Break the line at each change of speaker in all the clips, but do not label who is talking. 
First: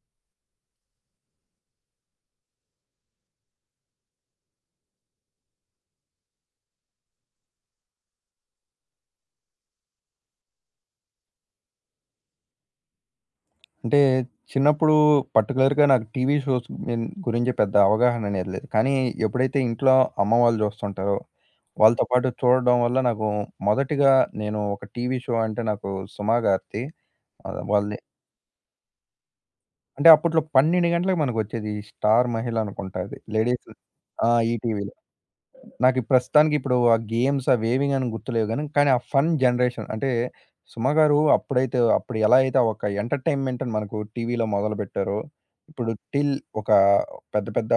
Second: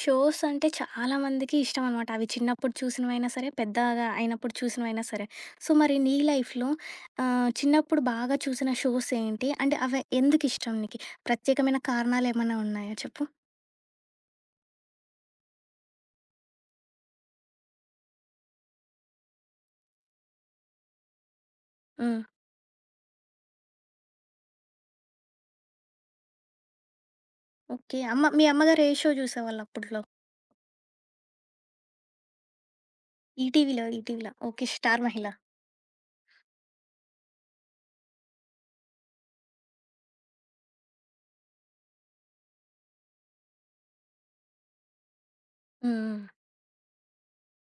Shows అంటే చాలా మందికి ఇష్టం అనమాట. అవి చిన్నప్పుడు చూసినవైనా సరే, పెద్దగా అయినప్పుడు చూసినవైనా సరే. సో, మరి నీ లైఫ్‌లో చిన్నప్పుడు బాగా చూసిన షోస్ ఏంటి? అంటే అవి ఎందుకిష్టం నీకి? ప్రత్యేకమైన కారణాలేమన్నా ఉన్నాయా చెప్పు?
అంటే చిన్నప్పుడు పర్టిక్యులర్‌గా నాకు టీవీ షోస్ మీన్ గురించి పెద్ద అవగాహన అనేది లేదు. కానీ ఎప్పుడైతే ఇంట్లో అమ్మ వాళ్ళు చూస్తుంటారో, వాళ్ళతో
హ్మ్.
పాటు చూడడం వల్ల నాకు మొదటిగా నేను ఒక టీవీ షో అంటే నాకు 'సుమా' గారిది.
ఓకే.
వాళ్ళది
మీ అమ్మగారు ఏ షో జూసేవాళ్ళు అప్పట్లో?
అంటే అప్పట్లో 12 గంటలకి మనకొచ్చేది. 'స్టార్ మహిళ' అనుకుంటా అది. లేడీస్.
ఈటీవీలో,
ఆ!
ఈటీవీలో. ఓకే.
ఈటీవీలో.
'స్టార్ మహిళ'.
నాకు ప్రస్తుతానికి ఇప్పుడు ఆ గేమ్స్ అవేవి గాని గుర్తులేవు గాని, కానీ ఆ ఫన్ జనరేషన్ అంటే 'సుమ' గారు అప్పుడైతే అప్పుడు ఎలా అయితే ఒక ఎంటర్‌టైన్‌మెంట్ మనకు టీవీలో మొదలుపెట్టారో, ఇప్పుడు
హ్మ్. హ్మ్.
'టిల్' ఒక పెద్ద పెద్ద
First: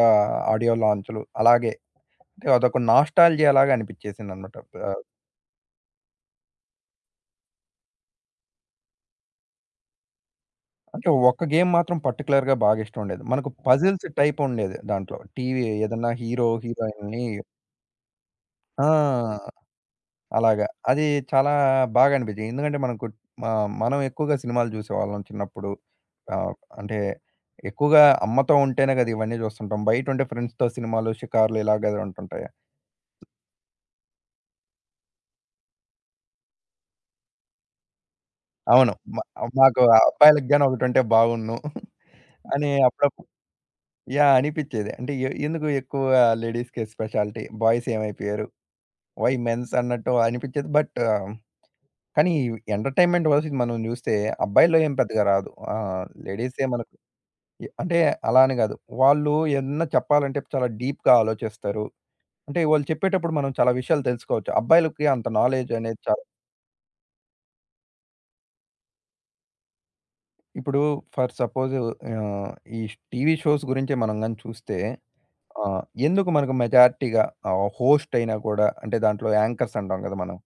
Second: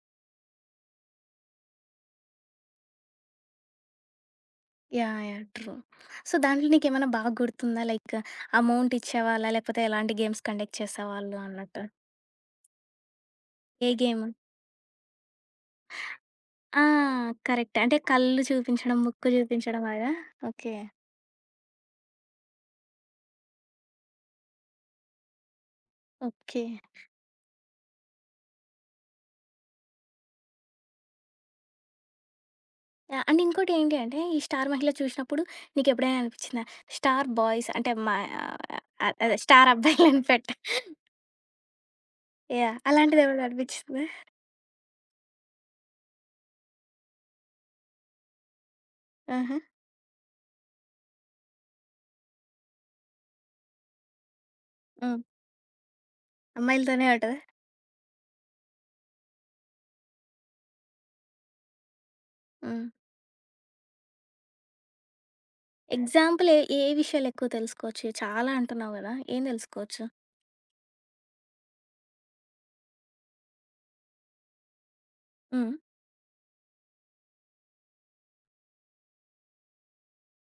ఆడియో లాంచ్‌లు అలాగే అంటే అదొక నాస్టాల్జియా లాగా అనిపించేసిందనమాట. ఆహ్,
యాహ్! యాహ్! ట్రూ. సో, దాంట్లో నీకేమన్నా బాగా గుర్తుందా? లైక్ అమౌంట్ ఇచ్చేవాళ్ళా? లేకపోతే ఎలాంటి గేమ్స్ కండక్ట్
అంటే
చేసేవాళ్ళు
ఒక్క గేమ్
అన్నట్టు?
మాత్రం పర్టిక్యులర్‌గా బాగా ఇష్టం ఉండేది. మనకు
ఏ
పజిల్స్
గేమ్?
టైప్ ఉండేది దాంట్లో. టీవీ ఏదన్నా హీరో,
ఆ!
హీరోయిన్‌ని.
కరెక్ట్. అంటే కళ్ళు
ఆ!
చూపించడం, ముక్కు చూపించడం అలాగా?
అలాగా.
ఓకే.
అది చాలా బాగా అనిపించింది. ఎందుకంటే మనకు మా మనం ఎక్కువగా సినిమాలు జూసేవాళ్ళం చిన్నప్పుడు. ఆహ్,
ఓకే.
అంటే ఎక్కువగా అమ్మతో ఉంటేనే గదా! ఇవన్నీ జూస్తుంటాం. బయటుంటే ఫ్రెండ్స్‌తో సినిమాలు, షికారులు ఇలాగే ఉంటుంటాయి.
యాహ్! అండ్ ఇంకోటేంటి అంటే, ఈ 'స్టార్ మహిళ' చూసినప్పుడు నీకెప్పుడైనా అనిపిచ్చిందా? స్టార్ బాయ్స్ అంటే మా ఆహ్,
అవును.
అదే స్టార్
మాకు
అబ్బాయిలని
అబ్బాయిలకి
పెట్ట
గాని ఒకటుంటే బావున్ను అని
యాహ్!
అప్పుడప్పుడు.
అలాంటిదేమైనా అనిపిచ్చిందా?
యాహ్! అనిపిచ్చేది. అంటే ఎందుకు ఎక్కువ లేడీస్‌కే స్పెషాలిటీ? బాయ్స్ ఏమైపోయారు? వై
ఆహా!
మెన్స్ అన్నట్టు అనిపిచ్చేది. బట్ కానీ ఎంటర్‌టైన్‌మెంట్ వైస్ మనం జూస్తే అబ్బాయిల్లో ఏం
హ్మ్.
పెద్దగా రాదు. లేడీసే మనకు.
అమ్మాయిలతోనే ఉంటదా?
అంటే అలా అని గాదు. వాళ్ళు ఏదన్నా చెప్పాలంటే చాలా డీప్‌గా ఆలోచిస్తారు. అంటే వాళ్ళు
హ్మ్.
చెప్పేటప్పుడు మనం చాలా విషయాలు తెలుసుకోవచ్చు. అబ్బాయిలకి అంత నాలెడ్జ్ అనేది చాలా.
ఎగ్జాంపుల్ ఏ, ఏ విషయాలెక్కువ తెలుసుకోవచ్చు? చాలా అంటున్నావు గదా! ఏం తెలుసుకోవచ్చు?
ఇప్పుడు ఫర్ సపోజ్ ఆహ్, ఈ టీవీ షోస్ గురించి మనం గాని చూస్తే
హ్మ్.
ఎందుకు మనకు మెజారిటీగా హోస్ట్ అయినా కూడా అంటే దాంట్లో యాంకర్స్ అంటాం గదా! మనం.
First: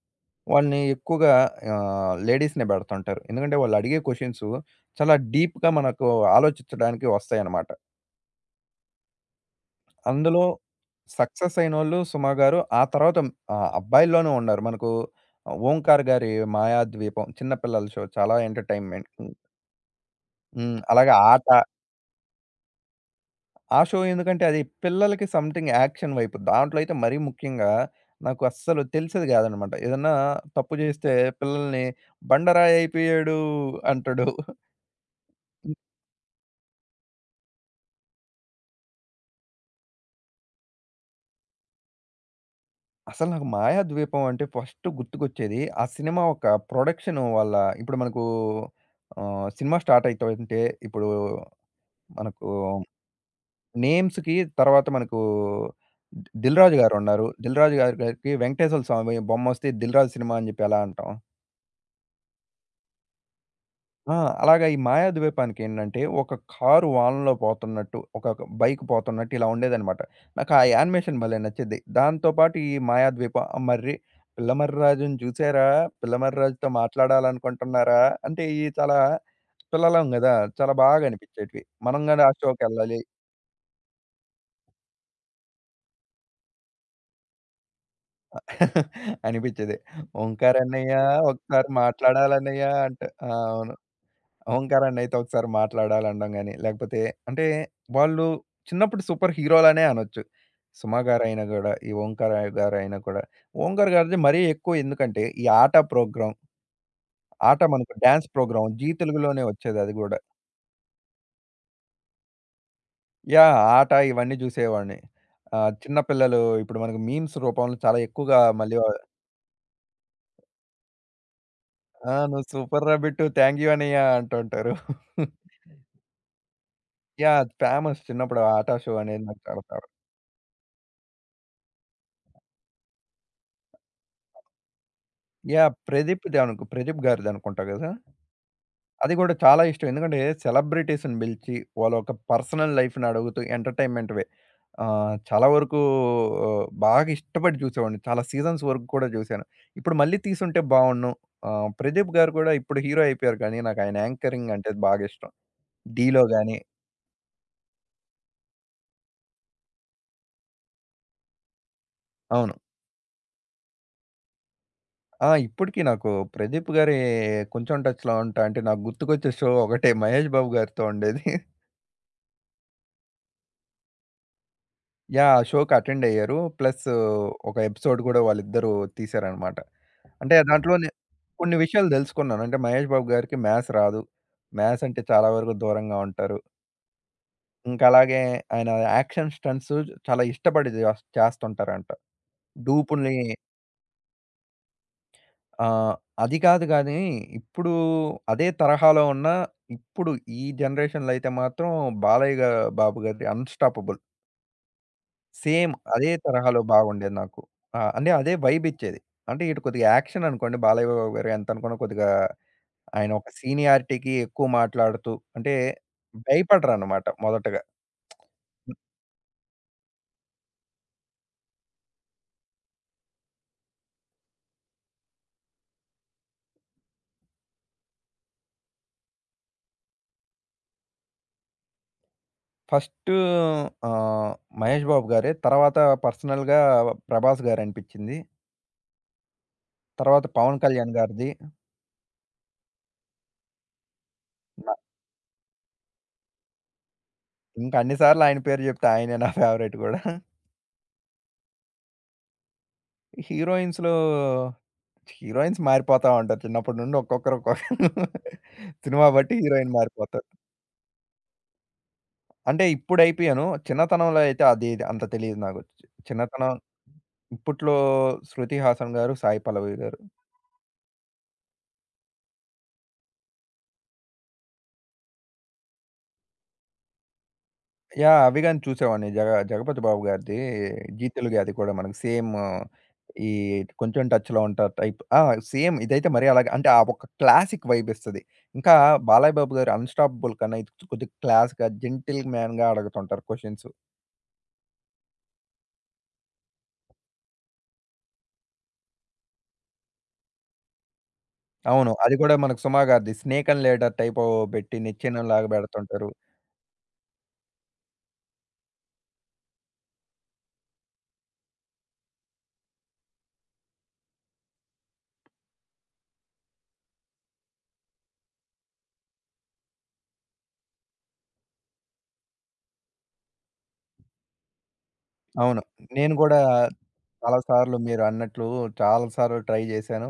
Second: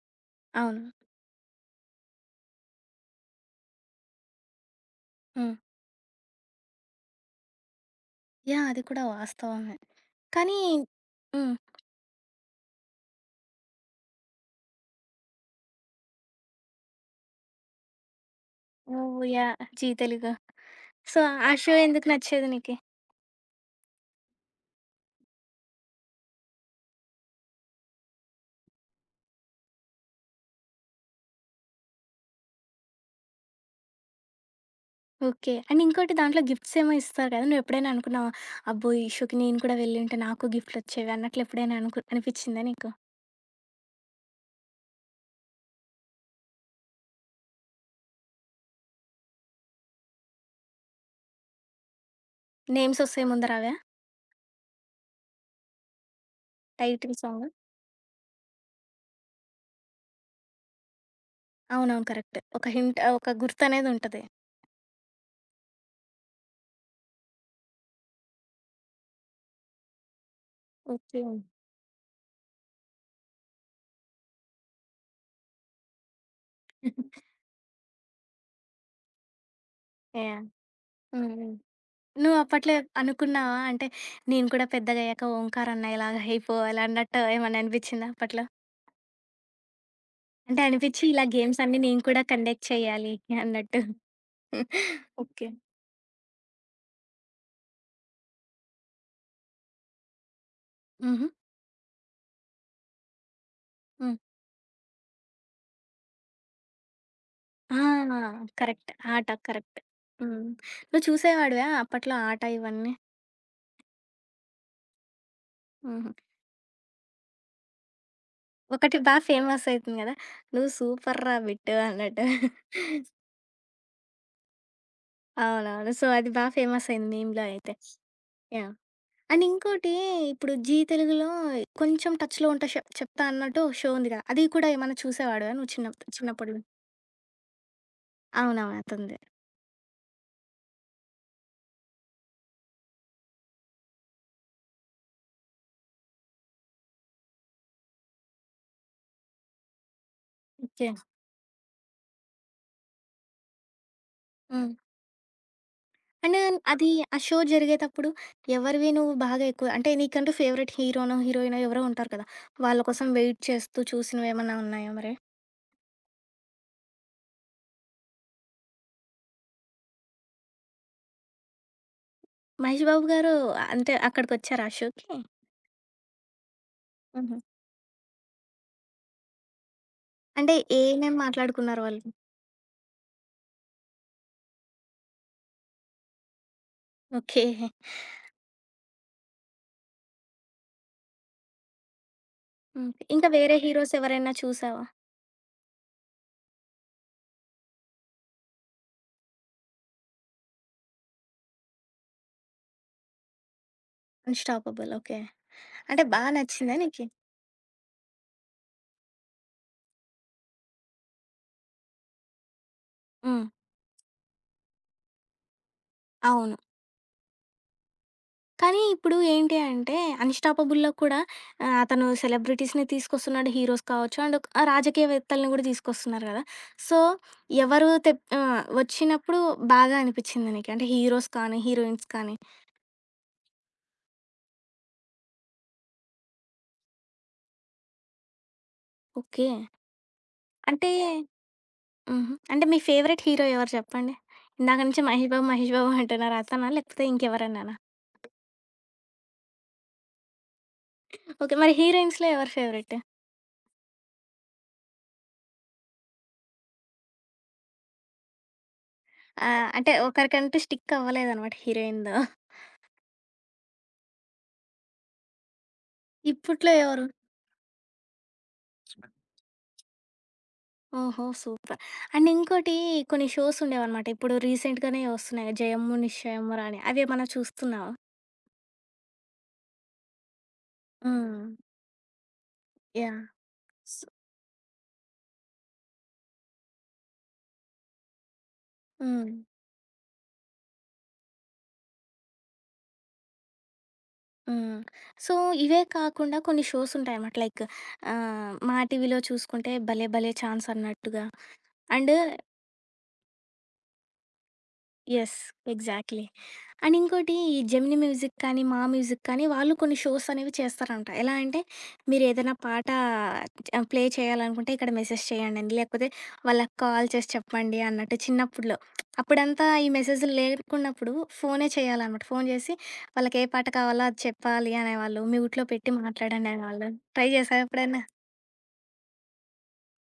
వాళ్ళని
అవును.
ఎక్కువగా లేడీస్‌నే బెడుతుంటారు. ఎందుకంటే వాళ్ళు అడిగే క్వెషన్సు చాలా
హ్మ్.
డీప్‌గా మనకు ఆలోచించడానికి వస్తాయన్నమాట.
యాహ్! అది కూడా వాస్తవమే.
అందులో
కానీ హ్మ్.
సక్సెస్ అయినోళ్ళు 'సుమ' గారు. ఆ తర్వాత అబ్బాయిల్లోనూ ఉన్నారు. మనకు 'ఓంకార్' గారి 'మాయాద్వీపం' చిన్న పిల్లల షో చాలా ఎంటర్‌టైన్‌మెంట్.
నువ్వు యాహ్! జీ తెలుగు.
అలాగే
సో, ఆ
'ఆట'.
షో ఎందుకు నచ్చేది నీకి?
ఆ షో ఎందుకంటే అది పిల్లలకి సంథింగ్ యాక్షన్ వైపు దాంట్లో అయితే మరీ ముఖ్యంగా నాకు అస్సలు తెలిసేది కాదనమాట. ఏదన్నా తప్పు చేస్తే పిల్లల్ని "బండరాయి అయిపోయాడు" అంటాడు.
ఓకే. అండ్ ఇంకోటి దాంట్లో గిఫ్ట్స్ ఏమో ఇస్తారు కదా! నువ్వెప్పుడైనా అనుకున్నావా? అబ్బో! ఈ షోకి నేను కూడా వెళ్ళింటే నాకు గిఫ్ట్‌లొచ్చేవి అన్నట్లు ఎప్పుడైనా అనిపిచ్చిందా నీకు?
అసలు నాకు 'మాయాద్వీపం' అంటే ఫస్ట్ గుర్తుకొచ్చేది ఆ సినిమా ఒక ప్రొడక్షన్ వాళ్ళ. ఇప్పుడు మనకు సినిమా స్టార్ట్ అయితాంటే ఇప్పుడు మనకు
నేమ్స్ ఒస్తాయి ముందర అవా?
నేమ్స్‌కి తర్వాత మనకు ది 'దిల్ రాజు'
టైటిల్
గారున్నారు.
సాంగ్.
'దిల్ రాజు' గారి గారికి వెంకటేశ్వర స్వామి బొమ్మొస్తే 'దిల్ రాజు' సినిమా అని చెప్పి ఎలా అంటాం?
అవునవును. కరెక్ట్. ఒక హింట్ ఒక గుర్తనేది
ఆ!
ఉంటది.
అలాగా ఈ మాయాద్వీపానికేంటంటే, ఒక కారు వానలో పోతున్నట్టు, ఒక బైక్ పోతున్నట్టు ఇలా ఉండేదనమాట. నాకు ఆ యానిమేషన్
ఓకే.
భలే నచ్చేది. దాంతో పాటు ఈ మాయాద్వీపం మర్రి, పిల్లమర్రిరాజుని చూసారా? పిల్లమర్రిరాజుతో మాట్లాడాలనుకుంటున్నారా? అంటే ఇయి చాలా పిల్లలం గదా!
యాహ్!
చాలా బాగా
హ్మ్. హ్మ్.
అనిపించేటివి. మనం గాని ఆ
నువ్వు అప్పట్లో
షోకెళ్ళాలి.
అనుకున్నావా? అంటే నేను కూడా పెద్దగయ్యాక ఓంకార్ అన్న ఇలాగ అయిపోవాలి అన్నట్టు ఏమన్నా అనిపిచ్చిందా అప్పట్లో?
అనిపించేది.
అంటే
ఓంకారన్నయ్య
అనిపిచ్చి ఇలా గేమ్స్
ఒకసారి
అన్నీ నేను కూడా
మాట్లాడాలన్నయ్య
కండక్ట్
అంట.
చేయాలి
ఆ! అవును.
అన్నట్టు.
ఓంకారన్న అయితే
ఓకే.
ఒకసారి మాట్లాడాలనడం గాని, లేకపోతే అంటే వాళ్ళు చిన్నప్పుడు సూపర్ హీరోలనే అనొచ్చు. 'సుమ'
హుహు.
గారైనా గూడా, ఈ 'ఓంకార్' గారైనా కూడా. 'ఓంకార్'
హ్మ్.
గారిది మరీ ఎక్కువ ఎందుకంటే, ఈ 'ఆట' ప్రోగ్రామ్. 'ఆట'
ఆ!
మనకు డాన్స్ ప్రోగ్రామ్. G
correct. ఆట
తెలుగులోనే
కరెక్ట్.
వచ్చేది అది గూడా.
హ్మ్. నువ్వు చూసేవాడివా అప్పట్లో ఆట ఇవన్నీ?
యాహ్! 'ఆట' ఇవన్నీ జూసేవాడిని. చిన్న
హుహు.
పిల్లలు ఇప్పుడు మనకు మీమ్స్ రూపంలో చాలా ఎక్కువగా మళ్ళీ
ఒకటి బా ఫేమస్ అయితుంది గదా! "నువ్వు సూపర్‌రా బిట్టు"
ఆ!
అన్నట్టు.
"నువ్వు సూపర్‌రా బిట్టు. థాంక్ యూ అనయ్య" అంటుంటారు.
అవునవును. సో, అది బా ఫేమస్ అయింది
యాహ్!
మీమ్‌లో
అది
అయితే.
ఫేమస్ చిన్నప్పుడు ఆ
యాహ్!
'ఆట' షో అనేది నాకు
అండ్
చాలా ఫేవ.
ఇంకోటి ఇప్పుడు జీ తెలుగులో కొంచెం టచ్‌లో ఉంటే షెప్ చెప్తా అన్నట్టు షో ఉందిగా, అది కూడా ఏమన్నా చూసేవాడివా నువ్వు
యాహ్!
చిన్నప్ చిన్నప్పుడు?
ప్రదీప్ గారిదనుకుంటా గదా!
అవునవును.
అది
అదుంది.
గూడా చాలా ఇష్టం. ఎందుకంటే సెలబ్రిటీస్‌ని పిలిచి వాళ్ళొక పర్సనల్ లైఫ్‌ని అడుగుతూ ఎంటర్‌టైన్‌మెంట్‌వే చాలా వరకు బాగా ఇష్టపడి చూసేవాడిని. చాలా సీజన్స్ వరకు కూడా చూశాను. ఇప్పుడు మళ్ళీ తీసుంటే
ఓకే.
బావుండును. ప్రదీప్ గారు కూడా ఇప్పుడు హీరో అయిపోయారు కానీ నాకు ఆయన యాంకరింగ్ అంటే
హ్మ్.
బాగా ఇష్టం. 'ఢీలో'
అండ్
గాని
అది ఆ షో జరిగేతప్పుడు ఎవరివి నువ్వు బాగా ఎక్కువ అంటే నీకంటూ ఫేవరెట్ హీరోనో, హీరోయినో ఎవరో ఉంటారు కదా!
అవును.
వాళ్ళ కోసం వెయిట్ చేస్తూ చూసినవేమన్నా ఉన్నాయా మరి?
ఆ! ఇప్పటికి నాకు ప్రదీప్ గారి కొంచెం టచ్‌లో ఉంటా అంటే నాకు గుర్తుకొచ్చే షో ఒకటే 'మహేష్ బాబు' గారితో ఉండేది.
మహేష్ బాబు గారు అంటే అక్కడికొచ్చారా ఆ షోకి?
యాహ్! షోకి అటెండ్ అయ్యారు. ప్లస్
హుహు.
ఒక ఎపిసోడ్ గూడా వాళ్ళిద్దరూ తీశారనమాట. అంటే
అంటే
దాంట్లో
ఏమేం
కొన్ని
మాట్లాడుకున్నారు
విషయాలు
వాళ్ళు?
దెలుసుకున్నాను. అంటే మహేష్ బాబు గారికి మ్యాథ్స్ రాదు. మ్యాథ్స్ అంటే చాలా వరకు దూరంగా ఉంటారు.
ఓకే.
ఇంకా అలాగే ఆయన యాక్షన్ స్టంట్స్ చాలా ఇష్టపడి చేస్తుంటారంట.
హ్మ్.
డూపుల్ని
ఇంకా వేరే హీరోస్ ఎవరైనా చూసావా?
ఆహ్, అది కాదు గానీ, ఇప్పుడు అదే తరహాలో ఉన్న ఇప్పుడు ఈ జనరేషన్‌లో అయితే మాత్రం బాలయ్య గా బాబు గారిది అన్‌స్టాపబుల్.
'Unstoppable' okay.
సేమ్.
అంటే
అదే
బా
తరహాలో
నచ్చిందా నీకి?
బాగుండేది నాకు. ఆ! అంటే అదే వైబిచ్చేది. అంటే ఇటు కొద్దిగా యాక్షన్ అనుకోండి. బాలయ్య బాబు గారు ఎంతనుకున్న కొద్దిగా ఆయన ఒక
హ్మ్.
సీనియారిటీకి ఎక్కువ మాట్లాడుతూ అంటే
అవును.
భయపడరనమాట మొదటగా.
కానీ ఇప్పుడు ఏంటి అంటే 'అన్‌స్టాపబుల్'లో కూడా అతను సెలబ్రిటీస్‌ని తీసుకొస్తున్నాడు. హీరోస్ కావచ్చు అండ్ ఒక రాజకీయవేత్తల్ని కూడా తీసుకొస్తున్నారు కదా! సో, ఎవరు వచ్చినప్పుడు బాగా అనిపిచ్చింది నీకు? అంటే హీరోస్ కానీ, హీరోయిన్స్ కానీ.
ఫస్టు ఆహ్, మహేష్ బాబు గారే. తర్వాత పర్సనల్‌గా 'ప్రభాస్' గారనిపిచ్చింది.
ఓకే.
తర్వాత 'పవన్
అంటే
కళ్యాణ్' గారిది.
హుహు. అంటే మీ ఫేవరెట్ హీరో ఎవరు చెప్పండి?
న
ఇందాక నుంచి 'మహేష్ బాబు, మహేష్ బాబు' అంటున్నారు. అతనా? లేకపోతే ఇంకెవరన్నానా?
ఇంకా అన్ని సార్లు ఆయన పేరు చెప్తే ఆయనే నా ఫేవరైట్ కూడా.
ఓకే. మరి హీరోయిన్స్‌లో ఎవరు ఫేవరెట్?
హీరోయిన్స్‌లో హీరోయిన్స్ మారిపోతా ఉంటారు. చిన్నప్పటి నుండి ఒక్కొక్కరు ఒక్కొక్క సినిమా బట్టి హీరోయిన్
అంటే
మారిపోతారు.
ఒకరికంటూ స్టిక్ అవ్వలేదనమాట హీరోయిన్‌దో.
అంటే ఇప్పుడైపోయాను. చిన్నతనంలో అయితే అది ఇది అంత తెలీదు నాకు. చిన్నతనం
ఇప్పట్లో ఎవరు?
ఇప్పట్లో 'శృతి హాసన్' గారు, 'సాయి పల్లవి' గారు.
ఓహో! సూపర్. అండ్ ఇంకోటి కొన్ని షోస్ ఉండేవనమాట. ఇప్పుడు రీసెంట్‌గానే వస్తున్నాయి. 'జయము నిశ్చయమురా' అని. అవేమన్నా చూస్తున్నావా?
యాహ్! అవి గాని చూసేవాడిని. 'జగపతి బాబు' గారిది 'జీ తెలుగు'
హ్మ్.
అది కూడా మనకు సేమ్
యాహ్!
ఈ కొంచెం
సో
టచ్‌లో ఉంటారు టైప్. ఆ! సేమ్ ఇదైతే మరీ అలాగే అంటే ఆ ఒక క్లాసిక్ వైబ్ ఇస్తది. ఇంకా
హ్మ్.
బాలయ్య బాబు గారు 'అన్‌స్టాపబుల్' కన్నా ఇది కొద్దిగా క్లాస్‌గా జెంటిల్ మ్యాన్‌గా అడుగుతుంటారు క్వెషన్స్.
హ్మ్. సో, ఇవే కాకుండా కొన్ని షోస్ ఉంటాయనమాట. లైక్ మా టీవీలో చూసుకుంటే 'భలే భలే ఛాన్స్' అన్నట్టుగా.
అవును.
అండ్
అది కూడా మనకు సుమా గారిది 'స్నేక్ అండ్ లేడర్' టైప్ పెట్టి
యెస్.
నిచ్చెనలాగా పెడుతుంటారు.
ఎగ్జాక్ట్‌లీ. అండ్ ఇంకోటి ఈ జెమినీ మ్యూజిక్ కానీ, మా మ్యూజిక్ కానీ వాళ్ళు కొన్ని షోస్ అనేవి చేస్తారంట. ఎలా అంటే మీరేదైనా పాట ప్లే చేయాలనుకుంటే ఇక్కడ మెసేజ్ చేయండని, లేకపోతే వాళ్ళకి కాల్ చేసి చెప్పండి అన్నట్టు చిన్నప్పుడులో. అప్పుడంతా ఈ మెసేజ్‌లు లేకున్నప్పుడు ఫోనే చేయాలనమాట. ఫోన్ చేసి వాళ్ళకి ఏ పాట కావాలో అది చెప్పాలి అనేవాళ్ళు.
అవును.
మ్యూట్‌లో పెట్టి
నేను కూడా
మాట్లాడండి అనేవాళ్ళు. ట్రై
చాలా
చేశావా
సార్లు
ఎప్పుడైనా?
మీరన్నట్లు చాలా సార్లు ట్రై చేశాను.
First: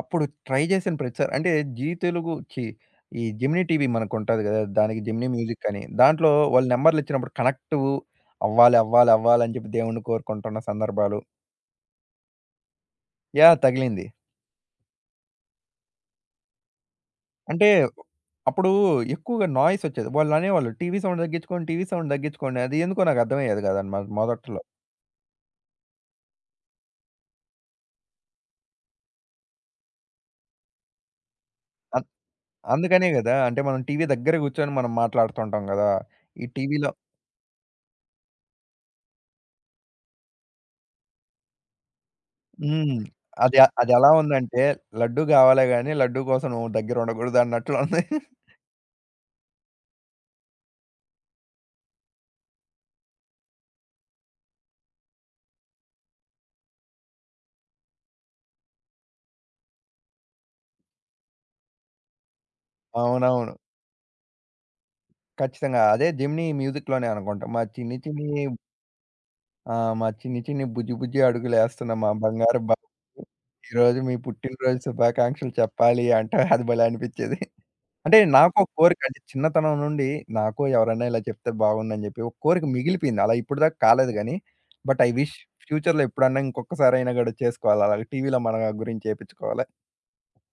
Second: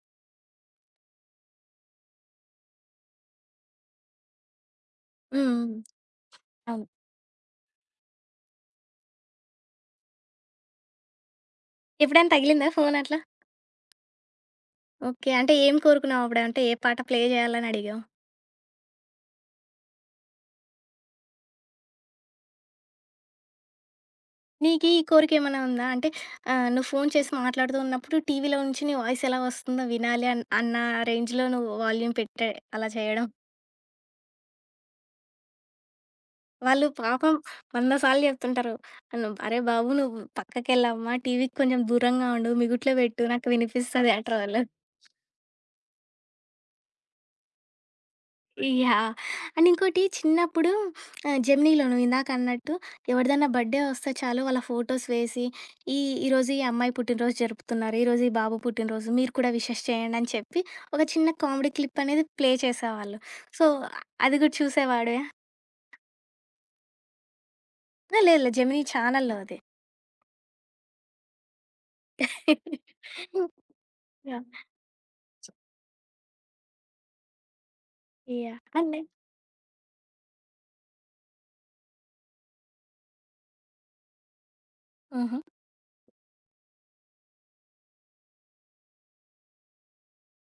అప్పుడు ట్రై చేసిన ప్రతిసారి అంటే జీ తెలుగు ఛీ! ఈ జెమినీ టీవీ మనకుంటది కదా! దానికి జెమినీ
హ్మ్.
మ్యూజిక్
హ్మ్.
అని. దాంట్లో వాళ్ళు
అవును.
నంబర్లిచ్చినప్పుడు కనెక్టు అవ్వాలి, అవ్వాలి, అవ్వాలి అని చెప్పి దేవుడిని కోరుకుంటున్న సందర్భాలు.
ఎప్పుడైనా తగిలిందా ఫోన్ అట్లా?
యాహ్! తగిలింది.
ఓకే. అంటే ఏం కోరుకున్నావు అప్పుడు? అంటే ఏ పాట ప్లే
అంటే
చేయాలని అడిగావు?
అప్పుడు ఎక్కువగా నాయిస్ వచ్చేది. వాళ్ళనేవాళ్ళు టీవీ సౌండ్ తగ్గించుకోండి, టీవీ సౌండ్ తగ్గించుకోండి. అది ఎందుకో నాకు అర్థమయ్యేది కాదన్నమాట మొదట్లో.
నీకీ ఈ కోరికేమైనా ఉందా? అంటే నువ్వు ఫోను చేసి మాట్లాడుతూ ఉన్నప్పుడు టీవీలో నుంచి నీ వాయిస్ ఎలా వస్తుందో వినాలి అన్న రేంజ్‌లో నువ్వు
అం
వాల్యూమ్ పెట్టే అలా
అందుకనే
చేయడం.
కదా! అంటే మనం టీవీ దగ్గర కూర్చొని మనం మాట్లాడుతుంటాం కదా! ఈ
వాళ్ళు
టీవీలో.
పాపం 100 సార్లు చెప్తుంటారు. అను "అరే బాబు! నువ్వు పక్కకెళ్ళమ్మా, టీవీకి కొంచెం దూరంగా ఉండు, మిగుట్లో
హ్మ్.
పెట్టు నాకు
అది అదెలా
వినిపిస్తది" అంటారు వాళ్ళు.
ఉందంటే లడ్డు గావాలే గానీ, లడ్డు కోసం నువ్వు దగ్గరుండకూడదు అన్నట్లు ఉంది.
యాహ్! అండ్ ఇంకోటి చిన్నప్పుడు జెమినీలో నువ్విందాక అన్నట్టు ఎవరిదన్నా బర్త్‌డే వస్తే చాలు వాళ్ళ ఫోటోస్ వేసి, ఈ ఈరోజు ఈ అమ్మాయి పుట్టినరోజు జరుపుతున్నారు. ఈరోజు ఈ బాబు పుట్టినరోజు. మీరు కూడా విషెస్ చేయండి అని చెప్పి ఒక చిన్న కామెడీ క్లిప్ అనేది ప్లే చేసేవాళ్ళు.
అవునవును.
సో, అది కూడా చూసేవాడివా?
ఖచ్చితంగా. అదే 'జెమినీ మ్యూజిక్‌లోనే' అనుకుంటా. మా చిన్ని
లేదు
చిన్ని
లేదు. జెమినీ ఛానల్‌లో అది.
ఆహ్, మా చిన్ని చిన్ని బుజ్జి బుజ్జి అడుగులేస్తున్న మా బంగారు బాబుకి ఈరోజు మీ
యాహ్!
పుట్టినరోజు శుభాకాంక్షలు చెప్పాలి అంటే అది భలే అనిపిచ్చేది. అంటే
యాహ్!
నాకో
అండ్
కోరిక అంటే చిన్నతనం నుండి నాకో ఎవరన్నా ఇలా చెప్తే బాగుండని చెప్పి ఒక కోరిక మిగిలిపోయింది. అలా ఇప్పటిదాకా కాలేదు గానీ, బట్ ఐ విష్
హుహు.
ఫ్యూచర్‌లో ఎప్పుడన్నా ఇంకొక్కసారైనా గూడా చేసుకోవాలి. అలాగే టీవీలో మన గురించి ఏపిచ్చుకోవాలి.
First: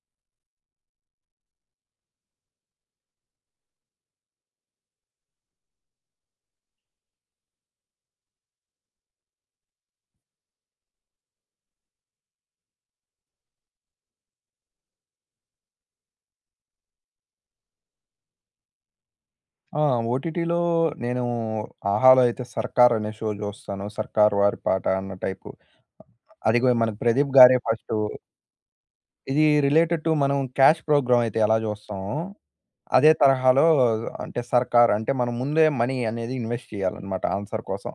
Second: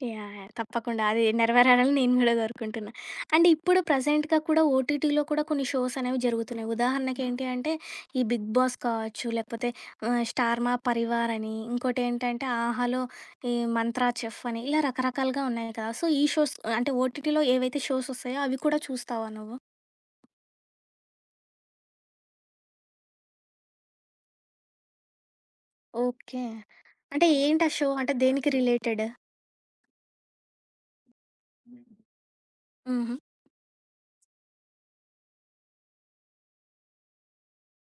యాహ్! యాహ్! తప్పకుండా. అది నెరవేరాలని నేను కూడా కోరుకుంటున్నా. అండ్ ఇప్పుడు ప్రెజెంట్‌గా కూడా ఓటీటీలో కూడా కొన్ని షోస్ అనేవి జరుగుతున్నాయి. ఉదాహరణకి ఏంటి అంటే ఈ 'బిగ్ బాస్' కావచ్చు, లేకపోతే 'స్టార్ మా పరివార్' అని, ఇంకోటేంటంటే 'ఆహాలో' ఈ 'మంత్రా చెఫ్' అని ఇలా రకరకాలుగా ఉన్నాయి కదా! సో, ఈ షోస్ అంటే ఓటీటీలో ఏవైతే షోస్ వస్తాయో అవి కూడా చూస్తావా నువ్వు?
ఆ! ఓటీటీలో నేను 'ఆహాలో' అయితే 'సర్కార్' అనే షో జూస్తాను. 'సర్కార్ వారి పాట' అన్న టైపు.
ఓకే.
అది గూడా మనకు
అంటే
'ప్రదీప్' గారే
ఏంటి ఆ షో?
ఫస్టు.
అంటే దేనికి రిలేటెడ్?
ఇది రిలేటెడ్ టు మనం క్యాష్ ప్రోగ్రామ్ అయితే ఎలా జూస్తామో, అదే
హుహు.
తరహాలో అంటే 'సర్కార్' అంటే మనం ముందే మనీ అనేది ఇన్వెస్ట్ చేయాలన్నమాట ఆన్సర్ కోసం.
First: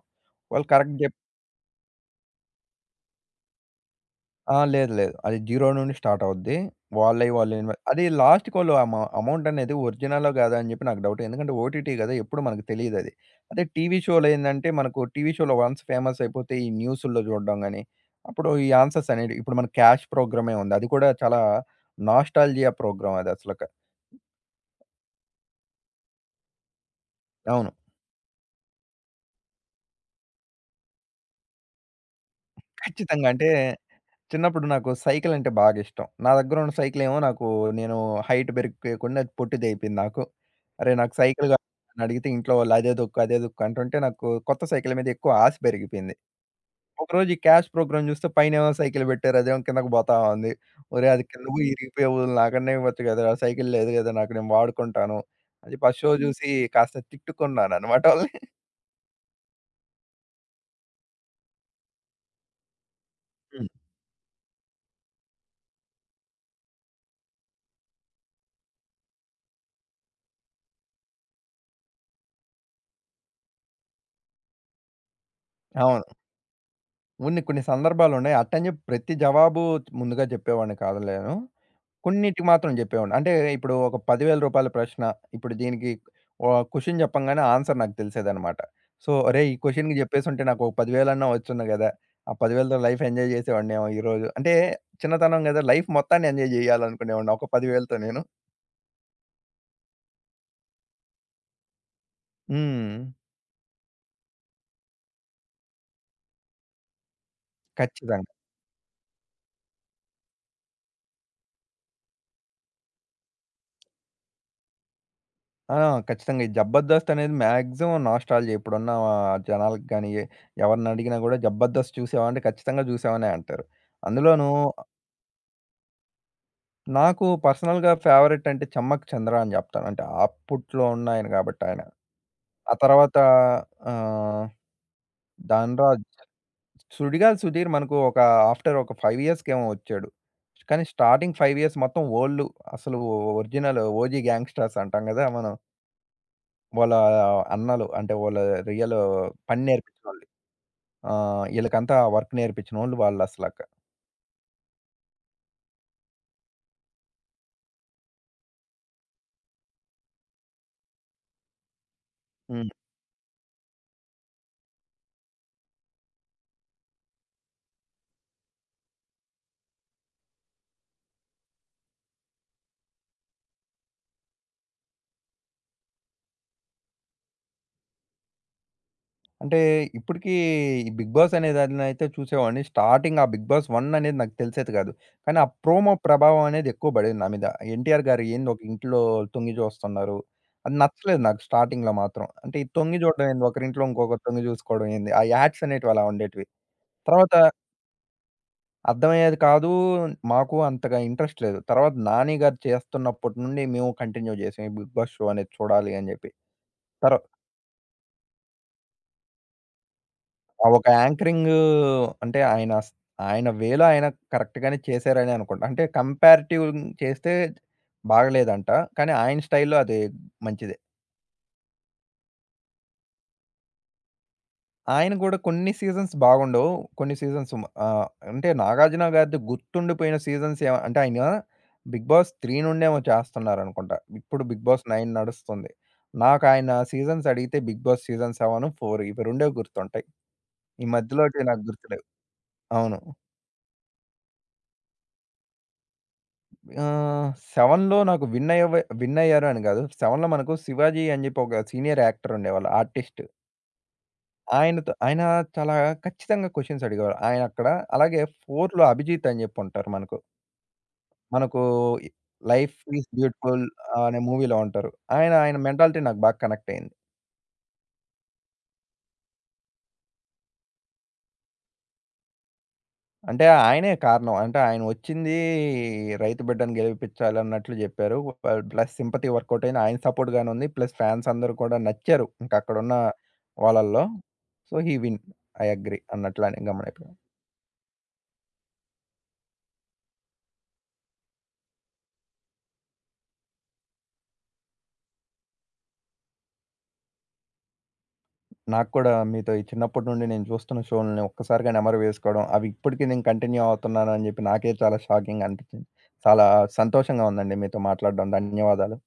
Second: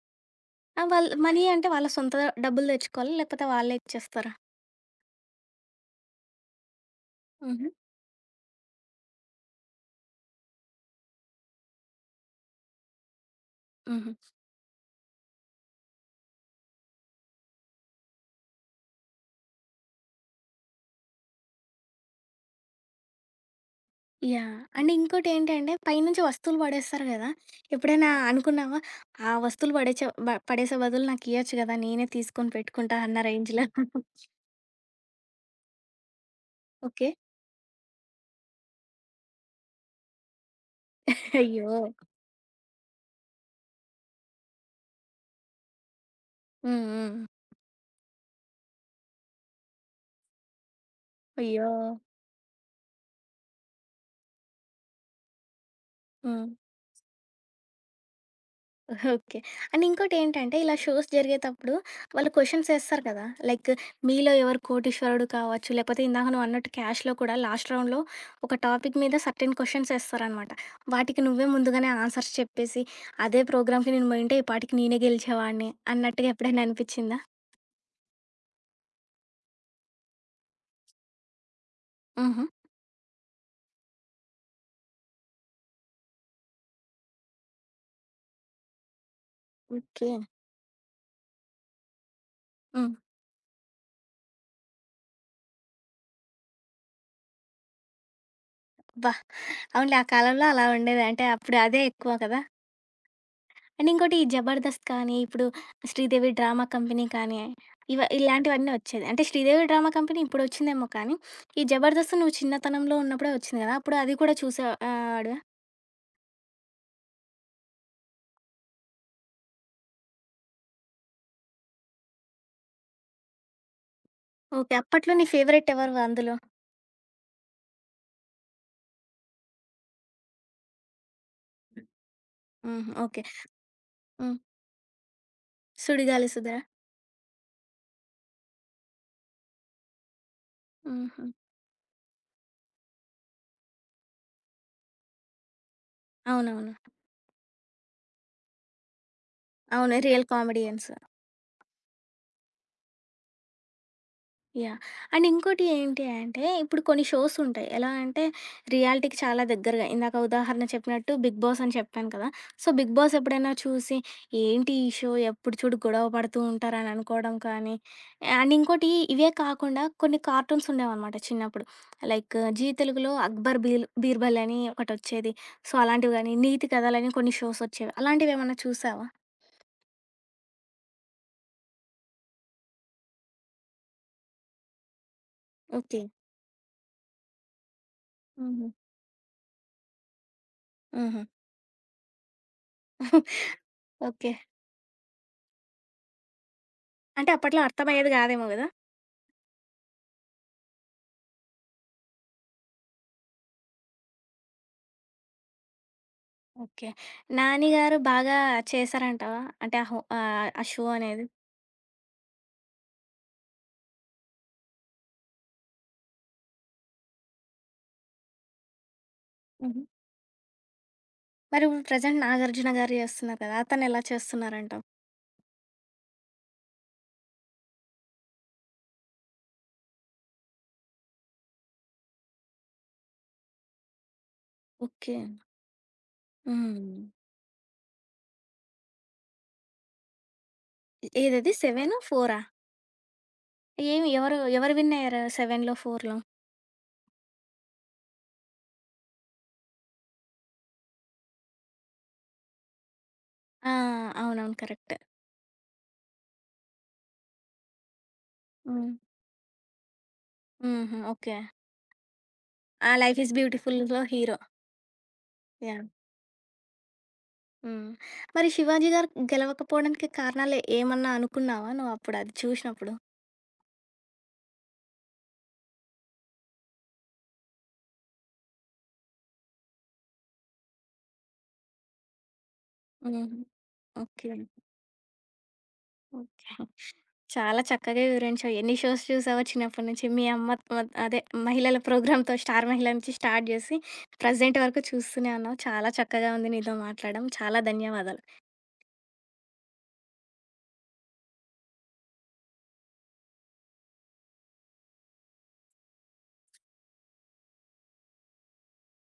వాళ్ళు
ఆ!
కరెక్ట్
వాళ్ళు
జెప్
మనీ అంటే వాళ్ళ సొంత డబ్బులు తెచ్చుకోవాలా? లేకపోతే వాళ్ళే ఇచ్చేస్తారా?
ఆ! లేదు. లేదు. అది 0 నుండి స్టార్ట్ అవుద్ది. వాళ్ళయి వాళ్ళు
హుహు.
ఇన్వె అది లాస్ట్‌కి వాళ్ళు అమౌంట్ అనేది ఒరిజినలా కాదా అని చెప్పి నాకు డౌట్. ఎందుకంటే ఓటీటీ కదా! ఎప్పుడు మనకు తెలీదది. అదే టీవీ
హుహు.
షోలో ఏందంటే మనకు టీవీ షోలో వన్స్ ఫేమస్ అయిపోతే ఈ న్యూసుల్లో చూడడం గాని, అప్పుడు ఈ ఆన్సర్స్ అనేటివి ఇప్పుడు మన క్యాష్ ప్రోగ్రామే ఉంది. అది కూడా చాలా నాస్టాల్జియా ప్రోగ్రామ్ అది అసలక.
యాహ్! అండ్ ఇంకోటేంటంటే పైనుంచి వస్తువులు పడేస్తారు గదా!
అవును.
ఎప్పుడైనా అనుకున్నావా? ఆ వస్తువులు పడేచే బ పడేసే బదులు నాకియొచ్చు గదా! నేనే తీసుకొని పెట్టుకుంటా అన్న
ఖచ్చితంగా. అంటే
రేంజ్‌లో.
చిన్నప్పుడు నాకు సైకిల్ అంటే బాగా ఇష్టం. నా దగ్గర ఉన్న సైకిల్
ఓకే.
ఏమో నాకు నేను హైట్ పెరిగిపోయకుండా అది పొట్టిది అయిపోయింది నాకు. అరే! నాకు సైకిల్ కావాలి
అయ్యో!
అని అడిగితే ఇంట్లో వాళ్ళు అదే తొక్కు, అదే తొక్కు అంటుంటే నాకు కొత్త సైకిల్ మీద ఎక్కువ ఆశ పెరిగిపోయింది.
హ్మ్. హ్మ్.
ఒకరోజు ఈ క్యాష్ ప్రోగ్రామ్ చూస్తే పైనేమో సైకిల్ పెట్టారు. అదేమో కిందకి పోతా ఉంది. ఒరేయ్! అది కింద పోయి
అయ్యో!
ఇరిగిపోయేవు నాకన్నా ఇవ్వచ్చు కదరా! సైకిల్ లేదు కదా! నాకు నేను వాడుకుంటాను. అది ఫస్ట్ షో
హ్మ్.
చూసి కాస్త తిట్టుకున్నానన్నమాట వాళ్ళని.
ఓకే. అండ్ ఇంకోటేంటంటే, ఇలా షోస్ జరిగేతప్పుడు వాళ్ళు క్వెషన్స్ ఏస్తారు కదా!
హ్మ్.
లైక్ మీలో ఎవరు కోటీశ్వరుడు కావచ్చు, లేపోతే ఇందాక నువ్వన్నట్టు క్యాష్‌లో కూడా లాస్ట్ రౌండ్‌లో ఒక టాపిక్ మీద సర్టెన్ క్వెషన్స్ ఏస్తారనమాట. వాటికి నువ్వే ముందుగానే ఆన్సర్స్ చెప్పేసి, అదే ప్రోగ్రామ్‌కి నేను పోయుంటే ఈ పాటికి నేనే గెలిచేవాడిని
అవును.
అన్నట్టుగా ఎప్పుడైనా అనిపిచ్చిందా?
కొన్ని కొన్ని సందర్భాలున్నాయి. అట్టని చెప్పి ప్రతి జవాబు ముందుగా చెప్పేవాడిని కాదులేను.
హుహు.
కొన్నిటికి మాత్రం జెప్పేవాడిని. అంటే ఇప్పుడు ఒక రూ. 10,000 ప్రశ్న, ఇప్పుడు దీనికి క్వెషన్ జెప్పంగానే ఆన్సర్ నాకు తెలిసేదనమాట. సో, "అరేయ్! ఈ క్వెషన్‌కి
ఓకే.
జెప్పేసుంటే నాకు ఒక 10,000 వచ్చును గదా! ఆ 10,000తో
హ్మ్.
లైఫ్ ఎంజాయ్ జేసేవాడినేమో ఈరోజు." అంటే చిన్నతనం గదా! లైఫ్ మొత్తాన్ని ఎంజాయ్ జేయాలనుకునేవాడిని ఒక 10,000తో నేను.
అబ్బా! అవునులే ఆ కాలంలో అలా ఉండేది. అంటే అప్పుడు అదే ఎక్కువ కదా!
హ్మ్.
అండ్ ఇంకోటి ఈ 'జబర్దస్త్' కానీ, ఇప్పుడు 'శ్రీదేవి డ్రామా కంపెనీ' కానీ,
ఖచ్చితంగా.
ఇలాంటివన్నీ వచ్చేది. అంటే 'శ్రీదేవి డ్రామా కంపెనీ' ఇప్పుడొచ్చిందేమో కానీ, ఈ 'జబర్దస్త్' నువ్వు చిన్నతనంలో ఉన్నప్పుడే వచ్చింది కదా! అప్పుడు అది కూడా చూసే వాడివా?
ఆ! ఖచ్చితంగా. ఈ జబర్దస్త్ అనేది మాక్సిమం నాస్టాల్జియా ఇప్పుడున్న జనాలకి గాని, ఎవరినడిగినా గూడా జబర్దస్త్ చూసావా? అంటే ఖచ్చితంగా జూసావనే అంటారు. అందులోనూ
ఓకే. అప్పట్లో నీ ఫేవరెట్ ఎవరు అందులో?
నాకు పర్సనల్‌గా ఫేవరెట్ అంటే 'చమ్మక్ చంద్ర' అని జెప్తాను. అంటే అప్పట్లో ఉన్న ఆయన గాబట్టి ఆయన. ఆ
హుహు.
తర్వాత
ఓకే. హ్మ్.
ఆహ్, 'ధన్‌రాజ్',
'సుడిగాలి సుధ'.
'సుడిగాలి సుధీర్' మనకు ఒక ఆఫ్టర్ ఒక 5 ఇయర్స్‌కేమో ఒచ్చాడు. కానీ
హుహు.
స్టార్టింగ్ 5 ఇయర్స్ మొత్తం ఓల్డు అసలు ఒరిజినల్ ఓజీ గ్యాంగ్‌స్టర్స్ అంటాం గదా! మనం.
అవునవును.
వాళ్ళ అన్నలు అంటే వాళ్ళ రియల్ పని
అవును.
నేర్పించినోళ్ళు.
Real comedians.
ఈళ్ళకంతా వర్క్ నేర్పించినోళ్ళు వాళ్ళసలక.
యాహ్! అండ్ ఇంకోటి ఏంటి అంటే, ఇప్పుడు కొన్ని షోస్ ఉంటాయి. ఎలా అంటే, రియాలిటీకి చాలా దగ్గరగా ఇందాక ఉదాహరణ చెప్పినట్టు 'బిగ్ బాస్' అని చెప్పాను కదా! సో,
హ్మ్.
'బిగ్ బాస్' ఎప్పుడైనా చూసి, ఏంటి ఈ షో ఎప్పుడు చూడు గొడవ పడుతూ ఉంటారని అనుకోవడం కానీ, అండ్ ఇంకోటి ఇవే కాకుండా కొన్ని కార్టూన్స్ ఉండేవనమాట చిన్నప్పుడు. లైక్ 'జీ తెలుగులో' 'అక్బర్ బీర్బల్' అని ఒకటొచ్చేది. సో, అలాంటివి గానీ, 'నీతి కథలని' కొన్ని షోస్ వచ్చేవి. అలాంటివేమన్నా చూసావా?
అంటే ఇప్పటికీ ఈ 'బిగ్ బాస్' అనే దాన్నయితే చూసేవాడిని. స్టార్టింగ్ ఆ 'బిగ్ బాస్ 1' అనేది నాకు తెలిసేది కాదు. కానీ ఆ ప్రోమో
ఓకే.
ప్రభావం అనేది ఎక్కువ పడేది నా మీద. 'ఎన్టీఆర్' గారు ఏంది ఒక
హుహు.
ఇంట్లో తొంగి చూస్తున్నారు. అది
హుహు.
నచ్చలేదు నాకు స్టార్టింగ్‌లో మాత్రం. అంటే ఈ తొంగి చూడడం ఏంది ఒకరింట్లో ఇంకొకరు
ఓకే.
తొంగి చూసుకోవడం ఏంది. ఆ యాడ్స్ అనేటివి అలా ఉండేటివి.
అంటే
తర్వాత
అప్పట్లో అర్థమయ్యేది కాదేమో గదా!
అర్థమయ్యేది కాదు. మాకు అంతగా ఇంట్రెస్ట్ లేదు. తర్వాత 'నాని' గారు చేస్తున్నప్పటి నుండి మేము కంటిన్యూ చేసాం. ఈ 'బిగ్ బాస్' షో అనేది చూడాలి అని చెప్పి.
ఓకే.
తర్వా
'నాని' గారు బాగా చేశారంటావా? అంటే ఆ ఆ
ఆ!
షో
ఒక
అనేది.
యాంకరింగు అంటే ఆయన వేలో ఆయన కరెక్ట్ గానే చేశారనే అనుకుంటా. అంటే కంపారిటివ్ చేస్తే బాగలేదంట. కానీ ఆయన స్టైల్‌లో
హుహు.
అది మంచిదే.
మరి ఇప్పుడు ప్రెజెంట్ 'నాగార్జున' గారు చేస్తున్నారు కదా! అతనెలా చేస్తున్నారంటావు?
ఆయన గూడా కొన్ని సీజన్స్ బాగుండవు. కొన్ని సీజన్స్ ఆహ్, అంటే 'నాగార్జున' గారిది గుర్తుండిపోయిన సీజన్స్ ఏవ అంటే ఆయన 'బిగ్ బాస్ 3' నుండేమో చేస్తున్నారనుకుంటా. ఇప్పుడు 'బిగ్ బాస్
ఓకే.
9' నడుస్తుంది. నాకు ఆయన
హ్మ్.
సీజన్స్ అడిగితే 'బిగ్ బాస్' సీజన్ 7, 4 ఇవి రెండే గుర్తుంటాయి. ఈ మధ్యలోటివి
ఏదది
నాకు
7,
గుర్తులేవు.
4ఆ?
అవును.
ఏమి ఎవరు ఎవరు విన్ అయ్యారు 7లో, 4లో?
ఆహ్, 7లో నాకు విన్ అయ్యవ విన్ అయ్యారు అని గాదు. 7లో మనకు 'శివాజీ' అని జెప్పి ఒక సీనియర్ యాక్టర్ ఉండేవాళ్ళు. ఆర్టిస్ట్.
ఆ! అవునవును.
ఆయనతో
కరెక్ట్.
ఆయన చాలా ఖచ్చితంగా క్వెషన్స్ అడిగేవారు. ఆయన అక్కడ అలాగే 4లో
హ్మ్.
'అభిజిత్' అని జెప్పి ఉంటారు మనకు.
హుహు. ఓకే.
మనకు ఈ 'life
uh
is
'life is
beautiful'
బ్యూటిఫుల్‌లో'
అనే
హీరో.
మూవీలో ఉంటారు. ఆయన ఆయన
యాహ్!
మెంటాలిటీ నాకు బాగా కనెక్ట్ అయింది.
హ్మ్. మరి 'శివాజీ' గారు గెలవకపోవడానికి కారణాలు ఏమన్నా అనుకున్నావా నువ్వప్పుడు అది చూసినప్పుడు?
అంటే ఆయనే కారణం. అంటే ఆయన వచ్చింది రైతు బిడ్డను గెలిపించాలన్నట్లు జెప్పారు. ప్లస్ సింపతి వర్కౌట్ అయింది. ఆయన సపోర్ట్ గానే ఉంది. ప్లస్ ఫ్యాన్స్ అందరూ కూడా నచ్చారు. ఇంకా అక్కడున్న
హుహు.
వాళ్ళల్లో.
Okay.
So, he win. I agree
okay.
అన్నట్లానే గమ్మునైపోయాను.
చాలా చక్కగా వివరించావు. ఎన్ని షోస్ చూసావో చిన్నప్పటి నుంచి. మీ అమ్మ మ అదే మహిళల ప్రోగ్రామ్‌తో 'స్టార్ మహిళ' నుంచి స్టార్ట్ జేసి, ప్రెజెంట్ వరకు చూస్తూనే ఉన్నావు. చాలా చక్కగా ఉంది నీతో మాట్లాడడం. చాలా ధన్యవాదాలు.
నాకు కూడా మీతో ఈ చిన్నప్పటి నుండి నేను చూస్తున్న షోల్ని ఒక్కసారిగా నెమరు వేసుకోవడం, అవి ఇప్పటికి నేను కంటిన్యూ అవుతున్నాను అని జెప్పి నాకే చాలా షాకింగ్‌గా అనిపించింది. చాలా సంతోషంగా ఉందండి మీతో మాట్లాడడం. ధన్యవాదాలు.